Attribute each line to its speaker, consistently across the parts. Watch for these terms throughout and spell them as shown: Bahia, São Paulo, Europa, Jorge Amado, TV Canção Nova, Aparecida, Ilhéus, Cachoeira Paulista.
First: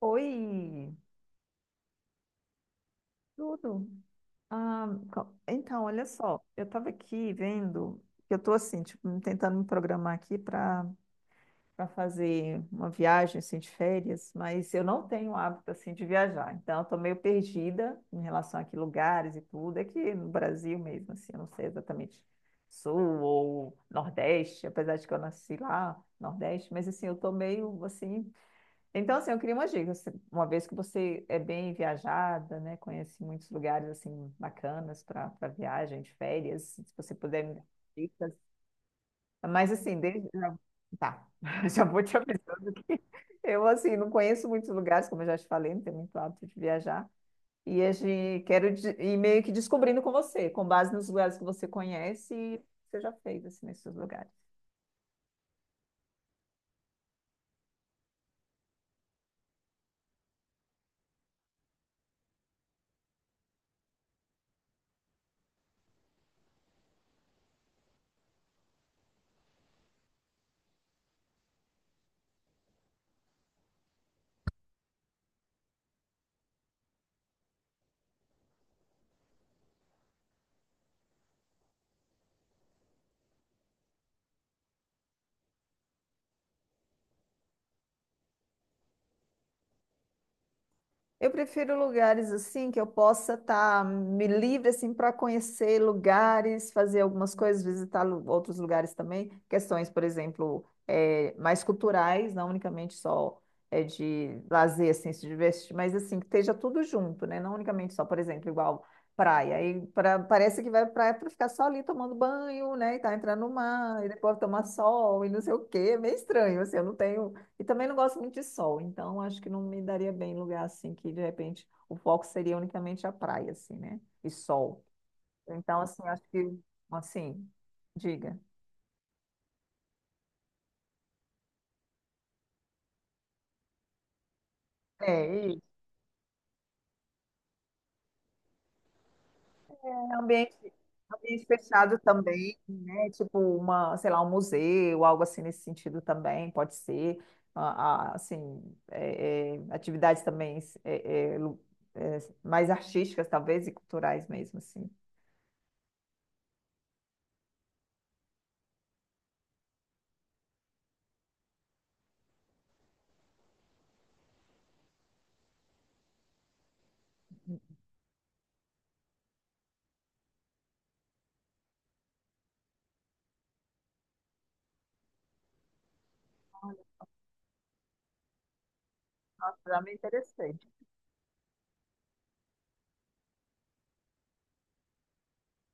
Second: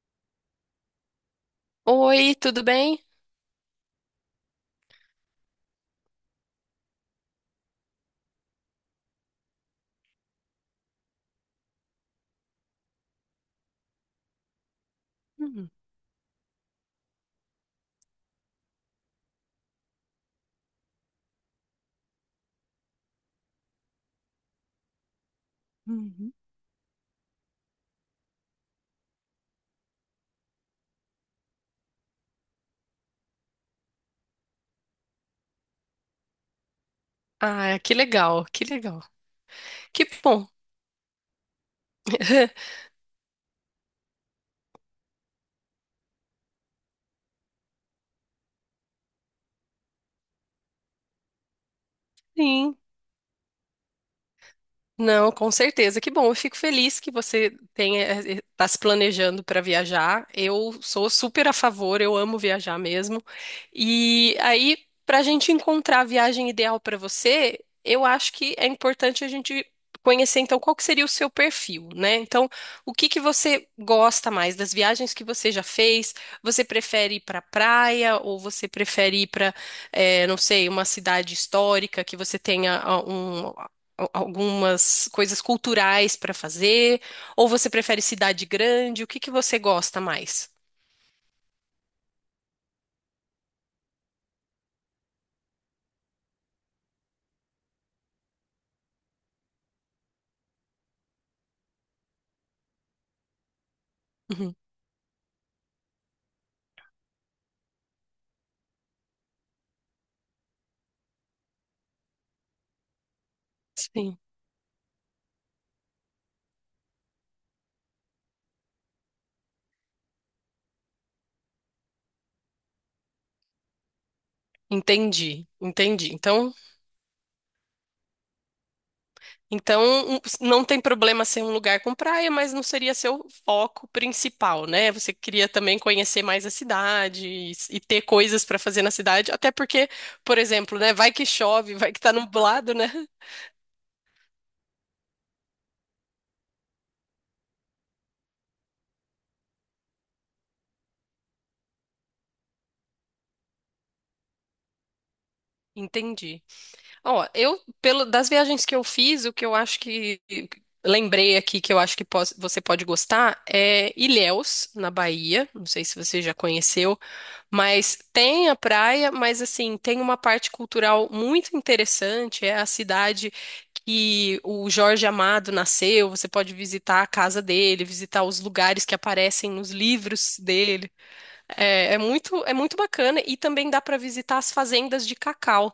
Speaker 1: Oi,
Speaker 2: Oi, tudo bem?
Speaker 1: tudo? Ah, então, olha só, eu estava aqui vendo, eu estou assim, tipo, tentando me programar aqui para fazer uma viagem assim de férias, mas eu não tenho
Speaker 2: Hum,
Speaker 1: hábito assim de viajar, então eu tô meio perdida em relação a que lugares e tudo, aqui no Brasil mesmo, assim, eu não sei exatamente sul ou nordeste, apesar de que eu nasci lá,
Speaker 2: hum.
Speaker 1: nordeste, mas assim, eu tô meio assim. Então, assim, eu queria umas dicas. Uma vez que você é bem viajada, né, conhece muitos lugares assim bacanas para viagem, de férias, se você puder me dar
Speaker 2: Ah, que legal,
Speaker 1: dicas.
Speaker 2: que legal.
Speaker 1: Mas assim,
Speaker 2: Que bom.
Speaker 1: tá, já vou te avisando que eu assim não conheço muitos lugares, como eu já te falei, não tenho muito hábito de viajar. E a gente ir meio que descobrindo com você, com base nos lugares que você conhece e
Speaker 2: Sim.
Speaker 1: você já fez assim nesses lugares.
Speaker 2: Não, com certeza. Que bom. Eu fico feliz que você tenha, está se planejando para viajar. Eu sou super a favor, eu amo viajar mesmo. E aí, para a gente encontrar a viagem ideal para você, eu acho que é importante a gente conhecer, então, qual que seria o seu perfil, né? Então, o que que você gosta mais das viagens que você já fez? Você prefere ir para praia ou você prefere ir para, não sei, uma cidade histórica que você tenha um algumas coisas culturais para fazer? Ou você prefere cidade grande? O que que você gosta mais?
Speaker 1: Eu prefiro lugares assim que eu possa estar me livre assim para conhecer lugares, fazer algumas coisas, visitar outros lugares também. Questões, por exemplo, mais culturais, não unicamente só de
Speaker 2: Uhum.
Speaker 1: lazer, assim, se divertir, mas assim que esteja tudo junto, né? Não unicamente só, por exemplo, igual praia. Parece que vai pra praia para ficar só ali tomando banho, né? E tá entrando no mar e
Speaker 2: Sim.
Speaker 1: depois tomar sol e não sei o quê. É meio estranho, assim. Eu não tenho, e também não gosto muito de sol, então acho que não me daria bem em lugar assim, que de repente o foco seria unicamente a praia, assim, né? E sol.
Speaker 2: Entendi,
Speaker 1: Então, assim,
Speaker 2: entendi.
Speaker 1: acho
Speaker 2: Então,
Speaker 1: que, assim, diga.
Speaker 2: então não tem problema ser um lugar com praia, mas não seria seu foco principal, né? Você queria
Speaker 1: É, e
Speaker 2: também conhecer mais a cidade e, e ter coisas para fazer na cidade, até porque,
Speaker 1: é
Speaker 2: por
Speaker 1: ambiente,
Speaker 2: exemplo, né, vai que
Speaker 1: ambiente
Speaker 2: chove, vai
Speaker 1: fechado
Speaker 2: que tá
Speaker 1: também,
Speaker 2: nublado, né?
Speaker 1: né? Tipo uma, sei lá, um museu, algo assim nesse sentido também, pode ser. Assim, atividades também mais artísticas, talvez, e culturais mesmo, assim.
Speaker 2: Entendi. Ó, eu, pelo, das viagens que eu fiz, o que eu acho que lembrei aqui que eu acho que você pode gostar é Ilhéus, na Bahia. Não sei se você já conheceu, mas tem a praia, mas assim, tem uma parte cultural muito interessante. É a cidade que o Jorge Amado nasceu. Você pode visitar a casa dele, visitar os lugares que aparecem
Speaker 1: Nossa,
Speaker 2: nos
Speaker 1: já me
Speaker 2: livros
Speaker 1: interessei.
Speaker 2: dele. É muito bacana e também dá para visitar as fazendas de cacau,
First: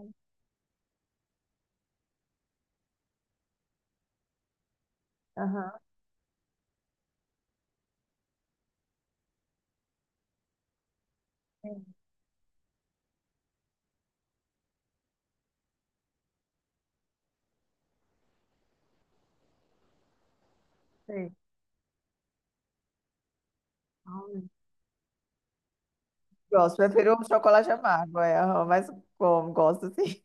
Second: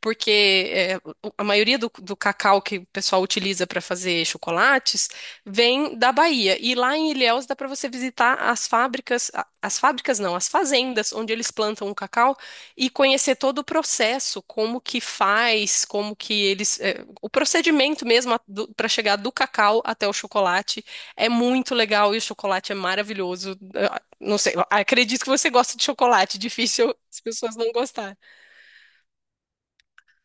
Speaker 2: porque é, a maioria do, do cacau que o pessoal utiliza para fazer chocolates
Speaker 1: Aham.
Speaker 2: vem da Bahia. E lá em Ilhéus dá para você visitar as fábricas, as fábricas não, as fazendas onde eles plantam o cacau e conhecer todo o processo, como que faz, como que eles, é, o procedimento mesmo para chegar do cacau até o chocolate. É
Speaker 1: Sei.
Speaker 2: muito legal e o chocolate é maravilhoso. Não
Speaker 1: Ah,
Speaker 2: sei, acredito que você gosta de chocolate,
Speaker 1: gosto,
Speaker 2: difícil
Speaker 1: prefiro
Speaker 2: as
Speaker 1: um
Speaker 2: pessoas
Speaker 1: chocolate
Speaker 2: não gostarem.
Speaker 1: amargo, é, aham, mas como, gosto sim.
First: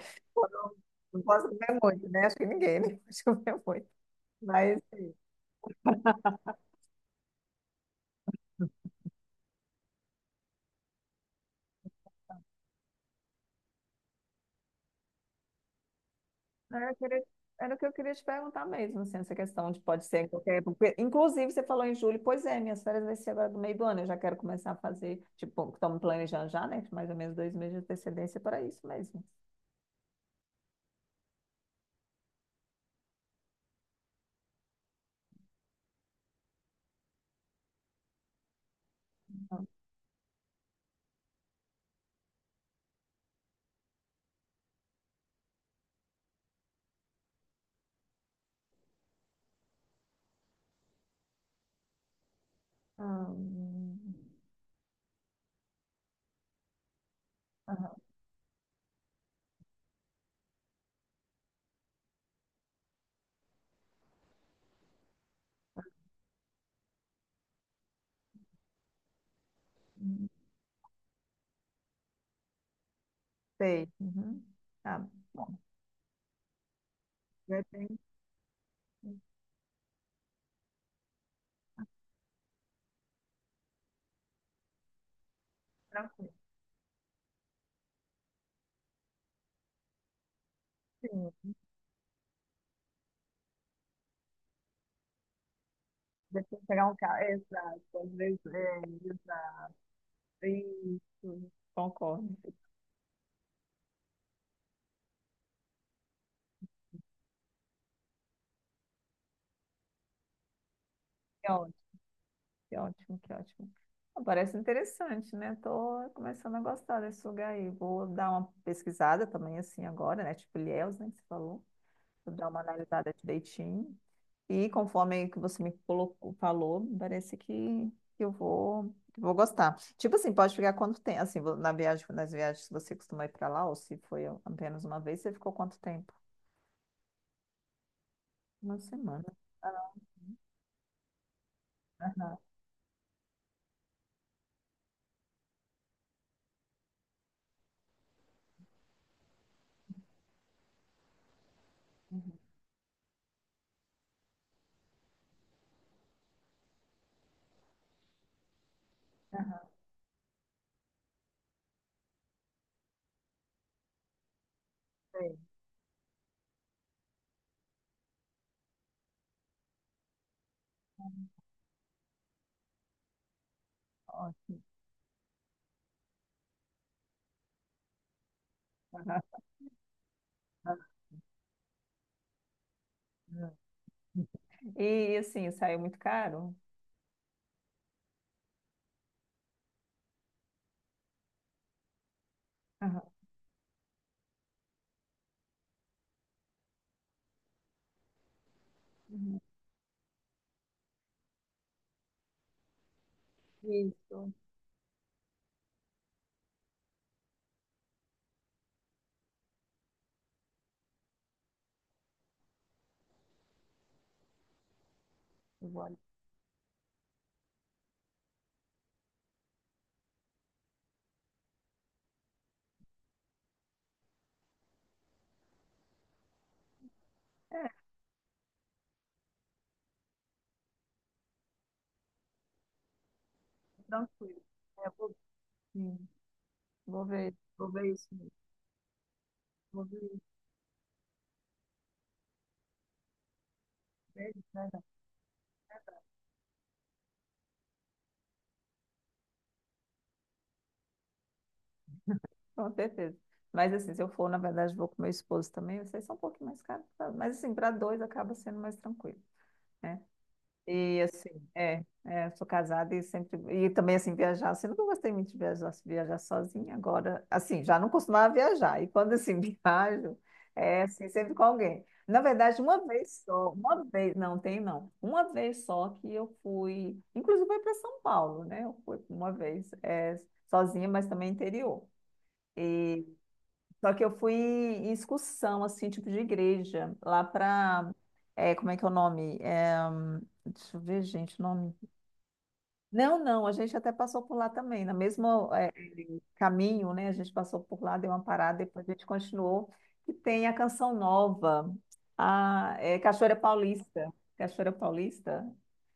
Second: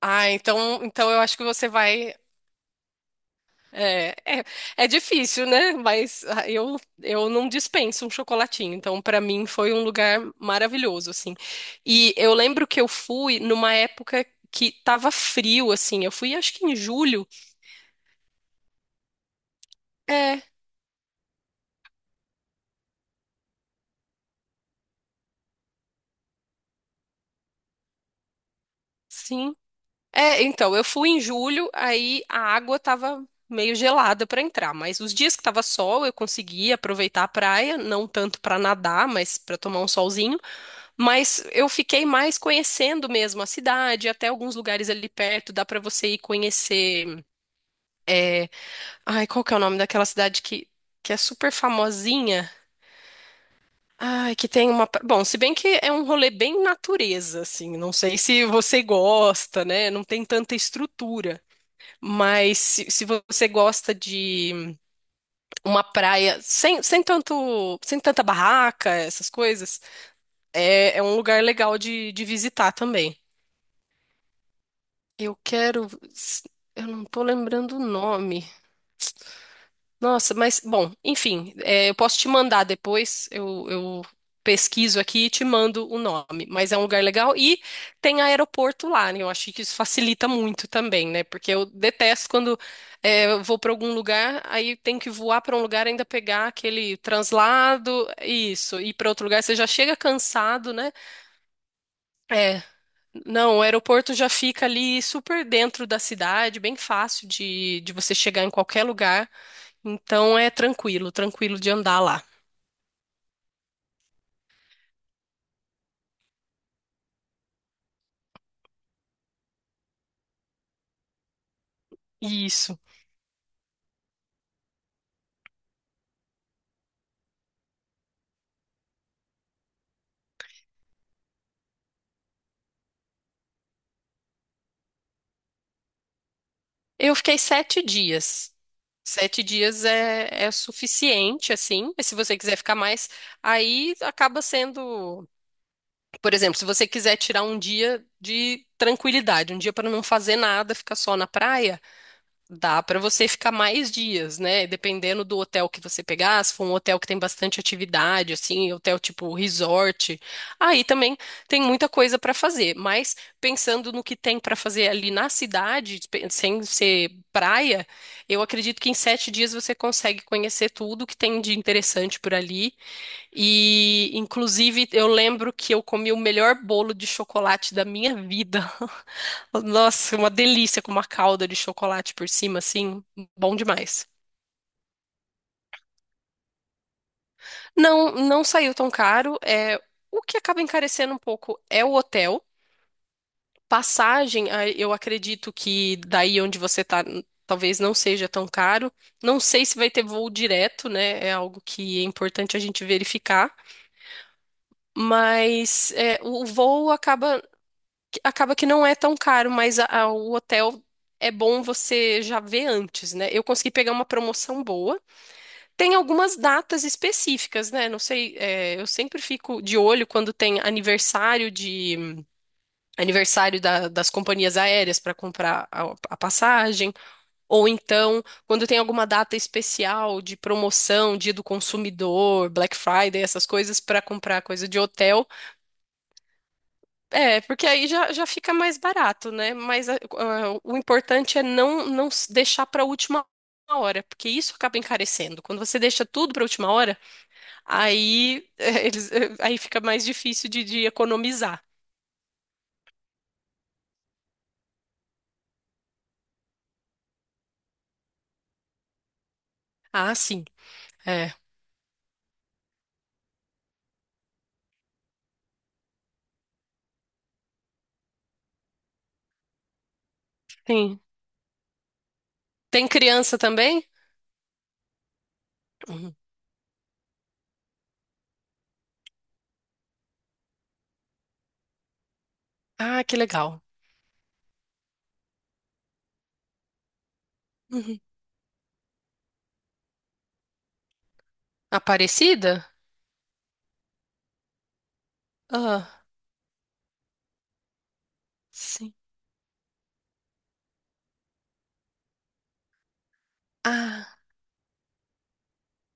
Speaker 2: Ah,
Speaker 1: Eu não,
Speaker 2: então, então eu
Speaker 1: não
Speaker 2: acho que
Speaker 1: posso
Speaker 2: você
Speaker 1: comer muito,
Speaker 2: vai.
Speaker 1: né? Acho que ninguém, né? Pode comer muito.
Speaker 2: É, é,
Speaker 1: Mas
Speaker 2: é
Speaker 1: sim.
Speaker 2: difícil, né? Mas eu não dispenso um chocolatinho. Então, para mim, foi um lugar maravilhoso, assim. E eu lembro que eu fui numa época que tava frio, assim. Eu fui, acho que em
Speaker 1: Era, queria-
Speaker 2: julho.
Speaker 1: Era o que eu queria te perguntar mesmo, assim, essa questão de pode ser em
Speaker 2: É,
Speaker 1: qualquer época. Porque, inclusive, você falou em julho, pois é, minhas férias vai ser agora do meio do ano, eu já quero começar a fazer, tipo, estamos planejando já, né? Mais ou menos dois meses de antecedência para isso mesmo.
Speaker 2: sim. É, então, eu fui em julho, aí a água tava meio gelada pra entrar, mas os dias que tava sol eu consegui aproveitar a praia, não tanto pra nadar, mas pra
Speaker 1: Aham.
Speaker 2: tomar um solzinho, mas eu fiquei mais conhecendo mesmo a cidade, até alguns lugares ali perto, dá pra você ir conhecer. é, Ai, qual que é o nome daquela cidade que é super famosinha?
Speaker 1: Ah, hum,
Speaker 2: Ai, que tem uma. Bom, se bem que é um rolê bem natureza, assim. Não
Speaker 1: aham,
Speaker 2: sei se você gosta, né? Não tem tanta estrutura. Mas se você gosta de uma praia sem tanta barraca, essas coisas,
Speaker 1: hum,
Speaker 2: é, é um lugar legal de visitar também.
Speaker 1: sei. Uhum. Tá
Speaker 2: Eu
Speaker 1: bom.
Speaker 2: quero. Eu não tô
Speaker 1: Já
Speaker 2: lembrando o
Speaker 1: tem.
Speaker 2: nome. Nossa, mas, bom, enfim, é, eu posso te mandar depois, eu pesquiso aqui e te mando o nome, mas é um lugar legal e tem aeroporto lá, né? Eu acho que isso facilita muito também, né? Porque
Speaker 1: Sim,
Speaker 2: eu detesto quando é, eu vou para algum lugar, aí tem que voar para um lugar, ainda pegar
Speaker 1: depois pegar um
Speaker 2: aquele
Speaker 1: carro. Exato,
Speaker 2: translado,
Speaker 1: às vezes
Speaker 2: isso,
Speaker 1: é,
Speaker 2: e para outro lugar você
Speaker 1: exato.
Speaker 2: já chega cansado, né?
Speaker 1: Isso, concordo.
Speaker 2: É, não, o aeroporto já fica ali super dentro da cidade, bem fácil de você chegar em qualquer lugar. Então é tranquilo,
Speaker 1: Que
Speaker 2: tranquilo de
Speaker 1: ótimo,
Speaker 2: andar lá.
Speaker 1: que ótimo, que ótimo. Ah, parece interessante, né? Tô começando a gostar desse lugar aí. Vou dar uma pesquisada também, assim, agora, né? Tipo Ilhéus, né, que você falou. Vou dar uma
Speaker 2: Isso.
Speaker 1: analisada direitinho. E conforme que você me colocou, falou, parece que que eu vou, que eu vou gostar. Tipo assim, pode ficar quanto tempo? Assim, na viagem, nas viagens, se você costuma ir para lá, ou se foi apenas uma vez, você ficou quanto tempo?
Speaker 2: Eu fiquei sete dias.
Speaker 1: Uma semana.
Speaker 2: Sete dias é suficiente, assim. Mas se você
Speaker 1: Aham,
Speaker 2: quiser ficar mais, aí acaba sendo. Por exemplo, se você quiser tirar um dia de tranquilidade, um dia para não fazer nada, ficar só na praia.
Speaker 1: uhum,
Speaker 2: Dá para você ficar mais dias, né? Dependendo do hotel que você pegar, se for um hotel que tem bastante atividade, assim, hotel tipo
Speaker 1: aham,
Speaker 2: resort, aí também tem muita coisa para fazer. Mas pensando no que tem para fazer ali na
Speaker 1: é.
Speaker 2: cidade, sem ser praia, eu acredito que em sete dias você consegue conhecer tudo que tem de interessante por ali e,
Speaker 1: Ótimo.
Speaker 2: inclusive, eu lembro que eu comi o melhor bolo de chocolate da minha vida.
Speaker 1: Aham,
Speaker 2: Nossa, uma
Speaker 1: aham,
Speaker 2: delícia com uma calda de chocolate por cima, assim, bom demais.
Speaker 1: e assim, saiu muito caro?
Speaker 2: Não, não saiu tão caro. É, o que acaba encarecendo um pouco é o hotel.
Speaker 1: Aham.
Speaker 2: Passagem, ah, eu acredito que daí onde você tá, talvez não seja tão caro. Não sei se vai ter voo direto, né? É algo que é importante a gente verificar.
Speaker 1: Isso,
Speaker 2: Mas é, o voo acaba que não é tão caro, mas o hotel é bom você já ver antes, né? Eu consegui pegar uma promoção boa.
Speaker 1: eu vou
Speaker 2: Tem
Speaker 1: olhar.
Speaker 2: algumas datas específicas, né? Não sei, é, eu sempre fico de olho quando tem aniversário das companhias aéreas para comprar a passagem, ou
Speaker 1: É,
Speaker 2: então quando tem alguma data especial de promoção, dia do consumidor, Black Friday, essas coisas para
Speaker 1: tranquilo.
Speaker 2: comprar coisa de
Speaker 1: É, vou,
Speaker 2: hotel.
Speaker 1: Sim.
Speaker 2: É, porque
Speaker 1: Vou
Speaker 2: aí
Speaker 1: ver isso
Speaker 2: já, já
Speaker 1: mesmo.
Speaker 2: fica mais barato, né?
Speaker 1: Vou
Speaker 2: Mas
Speaker 1: ver isso
Speaker 2: o importante é não, não deixar para a última hora, porque
Speaker 1: mesmo,
Speaker 2: isso
Speaker 1: né?
Speaker 2: acaba encarecendo. Quando você deixa tudo para a última hora, aí, eles, aí fica mais difícil de economizar.
Speaker 1: Com certeza. Mas assim, se eu for, na verdade, vou com meu esposo também, vocês são um pouquinho mais caros, tá? Mas assim, para dois acaba sendo mais tranquilo, né?
Speaker 2: Ah, sim.
Speaker 1: E assim,
Speaker 2: É.
Speaker 1: sou casada e sempre. E também, assim, viajar, assim, nunca gostei muito de viajar, assim, viajar sozinha. Agora, assim, já não costumava viajar. E quando, assim, viajo, é,
Speaker 2: Sim.
Speaker 1: assim, sempre com alguém. Na verdade, uma
Speaker 2: Tem
Speaker 1: vez
Speaker 2: criança
Speaker 1: só,
Speaker 2: também?
Speaker 1: uma vez, não, tem não. Uma vez só que
Speaker 2: Uhum.
Speaker 1: eu fui, inclusive foi para São Paulo, né? Eu fui uma vez, é, sozinha, mas também interior.
Speaker 2: Ah, que legal.
Speaker 1: Só que eu fui em excursão, assim, tipo de igreja, lá pra.
Speaker 2: Uhum.
Speaker 1: É, como é que é o nome? É, deixa eu ver, gente, o nome.
Speaker 2: Aparecida?
Speaker 1: Não, não, a gente até passou por lá também, no mesmo
Speaker 2: Ah,
Speaker 1: caminho, né? A gente passou por lá, deu uma parada, depois a
Speaker 2: sim.
Speaker 1: gente continuou. E tem a Canção Nova, a Cachoeira Paulista.
Speaker 2: Ah,
Speaker 1: Cachoeira Paulista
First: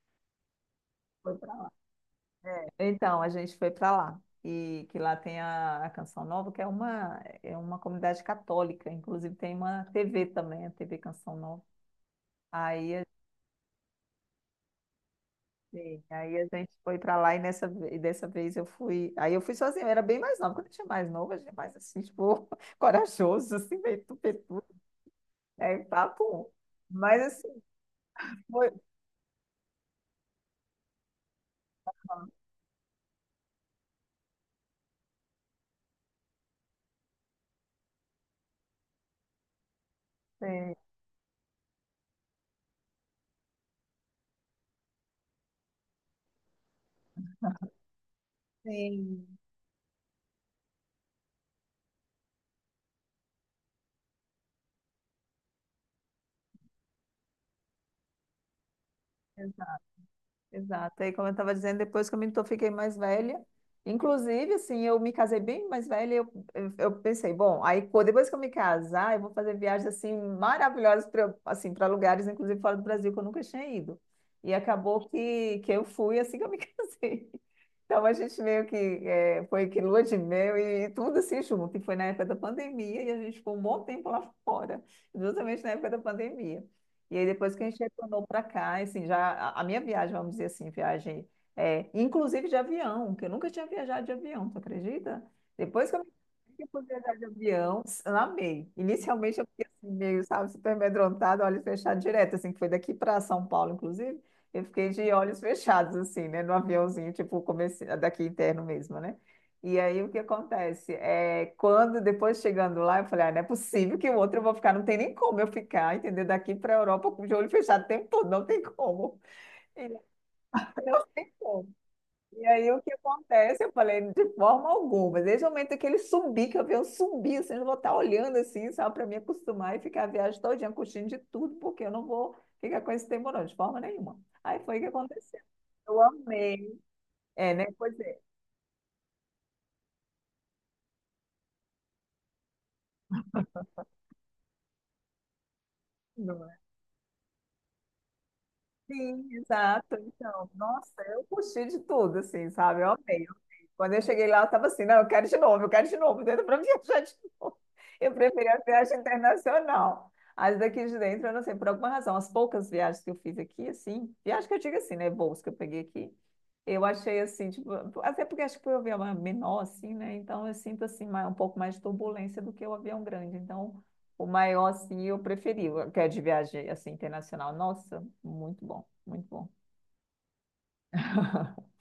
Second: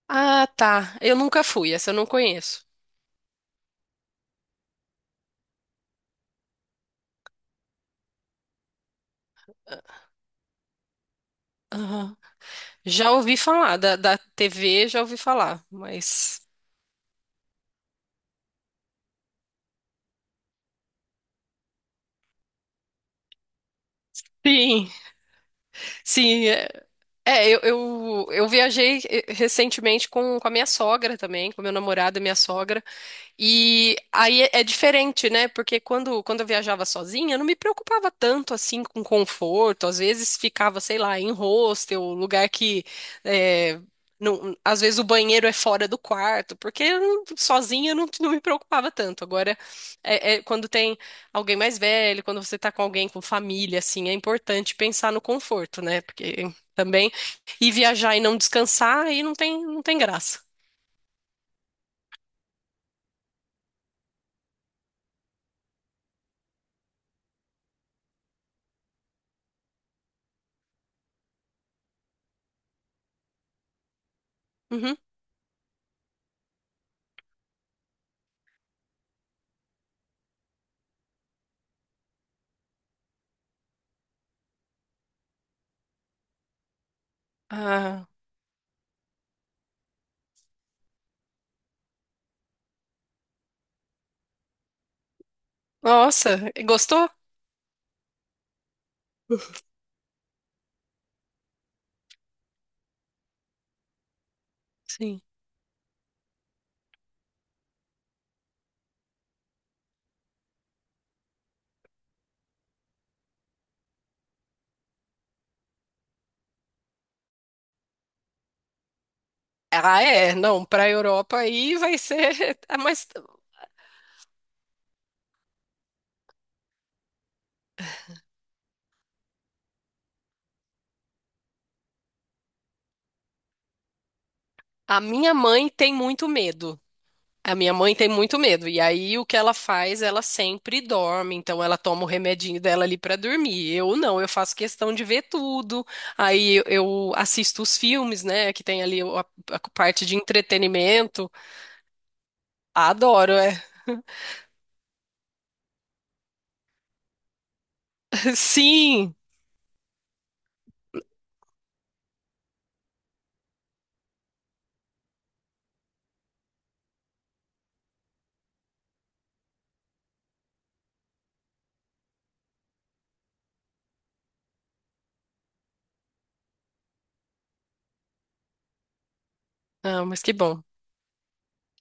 Speaker 2: ah, tá. Eu
Speaker 1: foi
Speaker 2: nunca
Speaker 1: para lá.
Speaker 2: fui, essa eu não conheço.
Speaker 1: Então, a gente foi para lá. E que lá tem a Canção Nova, que é uma comunidade católica, inclusive tem uma TV também, a TV Canção Nova.
Speaker 2: Aham.
Speaker 1: Aí
Speaker 2: Já ouvi falar da TV, já ouvi falar,
Speaker 1: sim, aí
Speaker 2: mas
Speaker 1: a gente foi pra lá e dessa vez eu fui. Aí eu fui sozinha, eu era bem mais nova. Quando eu tinha mais nova, a gente é mais assim, tipo, corajoso, assim, meio tupetu,
Speaker 2: sim,
Speaker 1: é
Speaker 2: sim,
Speaker 1: papo.
Speaker 2: é,
Speaker 1: Mas
Speaker 2: é, eu,
Speaker 1: assim,
Speaker 2: eu, eu
Speaker 1: foi.
Speaker 2: viajei recentemente com a minha sogra também, com meu namorado e minha sogra. E aí é diferente, né? Porque quando, quando eu viajava sozinha, eu não me preocupava tanto assim com conforto. Às vezes
Speaker 1: Sim,
Speaker 2: ficava, sei lá, em hostel, lugar que é, às vezes o banheiro é fora do quarto, porque eu sozinha eu não, não me preocupava tanto. Agora, é quando tem alguém mais velho, quando você tá com alguém com família, assim, é importante pensar no conforto, né? Porque também ir viajar e não descansar aí não
Speaker 1: sim,
Speaker 2: tem, não tem graça.
Speaker 1: exato. Aí, como eu estava dizendo, depois que eu fiquei mais velha, inclusive, assim, eu me casei bem mais velha, e eu pensei, bom, depois que eu me casar, eu vou fazer viagens, assim, maravilhosas para assim, para lugares, inclusive fora do Brasil, que eu nunca tinha ido. E
Speaker 2: Uhum.
Speaker 1: acabou que eu fui assim que eu me casei. Então, a gente meio que foi que lua de mel e tudo assim junto. E foi na época da pandemia e a gente ficou um bom tempo lá fora, justamente na época da pandemia. E aí depois que a gente
Speaker 2: Ah,
Speaker 1: retornou para cá, assim, já a minha viagem, vamos dizer assim, viagem, é, inclusive de avião, que eu nunca tinha viajado de avião, tu acredita? Depois que eu
Speaker 2: nossa,
Speaker 1: me fui
Speaker 2: gostou?
Speaker 1: viajar de avião, amei. Inicialmente eu fiquei assim, meio, sabe, super amedrontada, olhos fechados direto, assim, que foi daqui para São Paulo, inclusive, eu fiquei de
Speaker 2: Sim.
Speaker 1: olhos fechados, assim, né, no aviãozinho, tipo, comecei, daqui interno mesmo, né? E aí o que acontece? É, quando depois chegando lá, eu falei, ah, não é possível que o outro eu vou ficar, não tem nem como eu ficar, entendeu? Daqui para a Europa com o olho fechado o tempo todo, não tem como. E
Speaker 2: Ah, é. Não, para a
Speaker 1: não tem
Speaker 2: Europa
Speaker 1: como.
Speaker 2: aí vai ser.
Speaker 1: E aí
Speaker 2: Ah,
Speaker 1: o que
Speaker 2: mas
Speaker 1: acontece? Eu falei, de forma alguma. Desde o momento que ele subir, que eu vi eu subir, assim, eu vou estar olhando assim, só para me acostumar e ficar a viagem todinha, curtindo de tudo, porque eu não vou ficar com esse tempo, não, de forma nenhuma. Aí foi o que
Speaker 2: a minha
Speaker 1: aconteceu.
Speaker 2: mãe tem
Speaker 1: Eu
Speaker 2: muito
Speaker 1: amei.
Speaker 2: medo. A
Speaker 1: É, né?
Speaker 2: minha mãe
Speaker 1: Pois
Speaker 2: tem
Speaker 1: é.
Speaker 2: muito medo. E aí o que ela faz? Ela sempre dorme. Então ela toma o remedinho dela ali para dormir. Eu não, eu faço questão de ver tudo. Aí eu assisto os filmes, né? Que tem ali
Speaker 1: Sim,
Speaker 2: a
Speaker 1: exato.
Speaker 2: parte de
Speaker 1: Então, nossa, eu
Speaker 2: entretenimento.
Speaker 1: curti de tudo, assim, sabe? Eu amei, eu
Speaker 2: Adoro, é.
Speaker 1: amei. Quando eu cheguei lá, eu tava assim, não, eu quero de novo, eu quero de novo, dentro para viajar de novo. Eu preferia a viagem
Speaker 2: Sim.
Speaker 1: internacional. As daqui de dentro, eu não sei, por alguma razão, as poucas viagens que eu fiz aqui, assim, viagem que eu digo assim, né, voos que eu peguei aqui, eu achei assim, tipo, até porque acho que foi um avião menor, assim, né, então eu sinto, assim, mais- um pouco mais de turbulência do que o avião grande, então... O maior, assim, eu preferi, o que é de viagem, assim, internacional. Nossa, muito bom, muito bom.
Speaker 2: Ah, mas que bom.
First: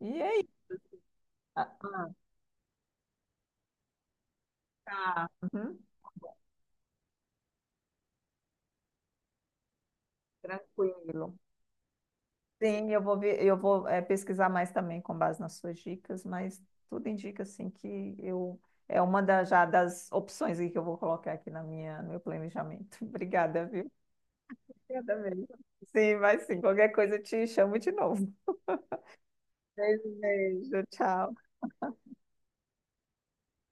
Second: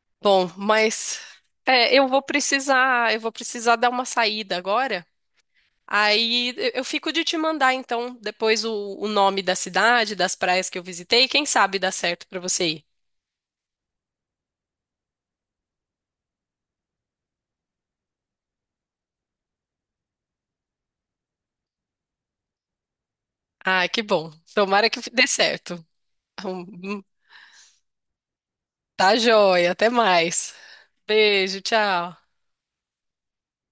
Speaker 1: E aí?
Speaker 2: Bom, mas
Speaker 1: Ah,
Speaker 2: é, eu vou precisar dar uma saída agora.
Speaker 1: tá. Uhum.
Speaker 2: Aí eu fico de te mandar, então, depois o nome da cidade, das praias que eu visitei.
Speaker 1: Tranquilo.
Speaker 2: Quem sabe dá certo pra você ir.
Speaker 1: Sim, eu vou ver, eu vou pesquisar mais também com base nas suas dicas, mas tudo indica assim que eu é uma da, já das opções aí que eu vou colocar aqui na minha, no meu planejamento. Obrigada,
Speaker 2: Ah,
Speaker 1: viu?
Speaker 2: que bom. Tomara que
Speaker 1: Obrigada
Speaker 2: dê
Speaker 1: mesmo.
Speaker 2: certo.
Speaker 1: Sim, vai sim. Qualquer
Speaker 2: Hum,
Speaker 1: coisa eu te chamo de novo.
Speaker 2: Tá joia. Até
Speaker 1: Beijo,
Speaker 2: mais.
Speaker 1: beijo. Tchau.
Speaker 2: Beijo, tchau.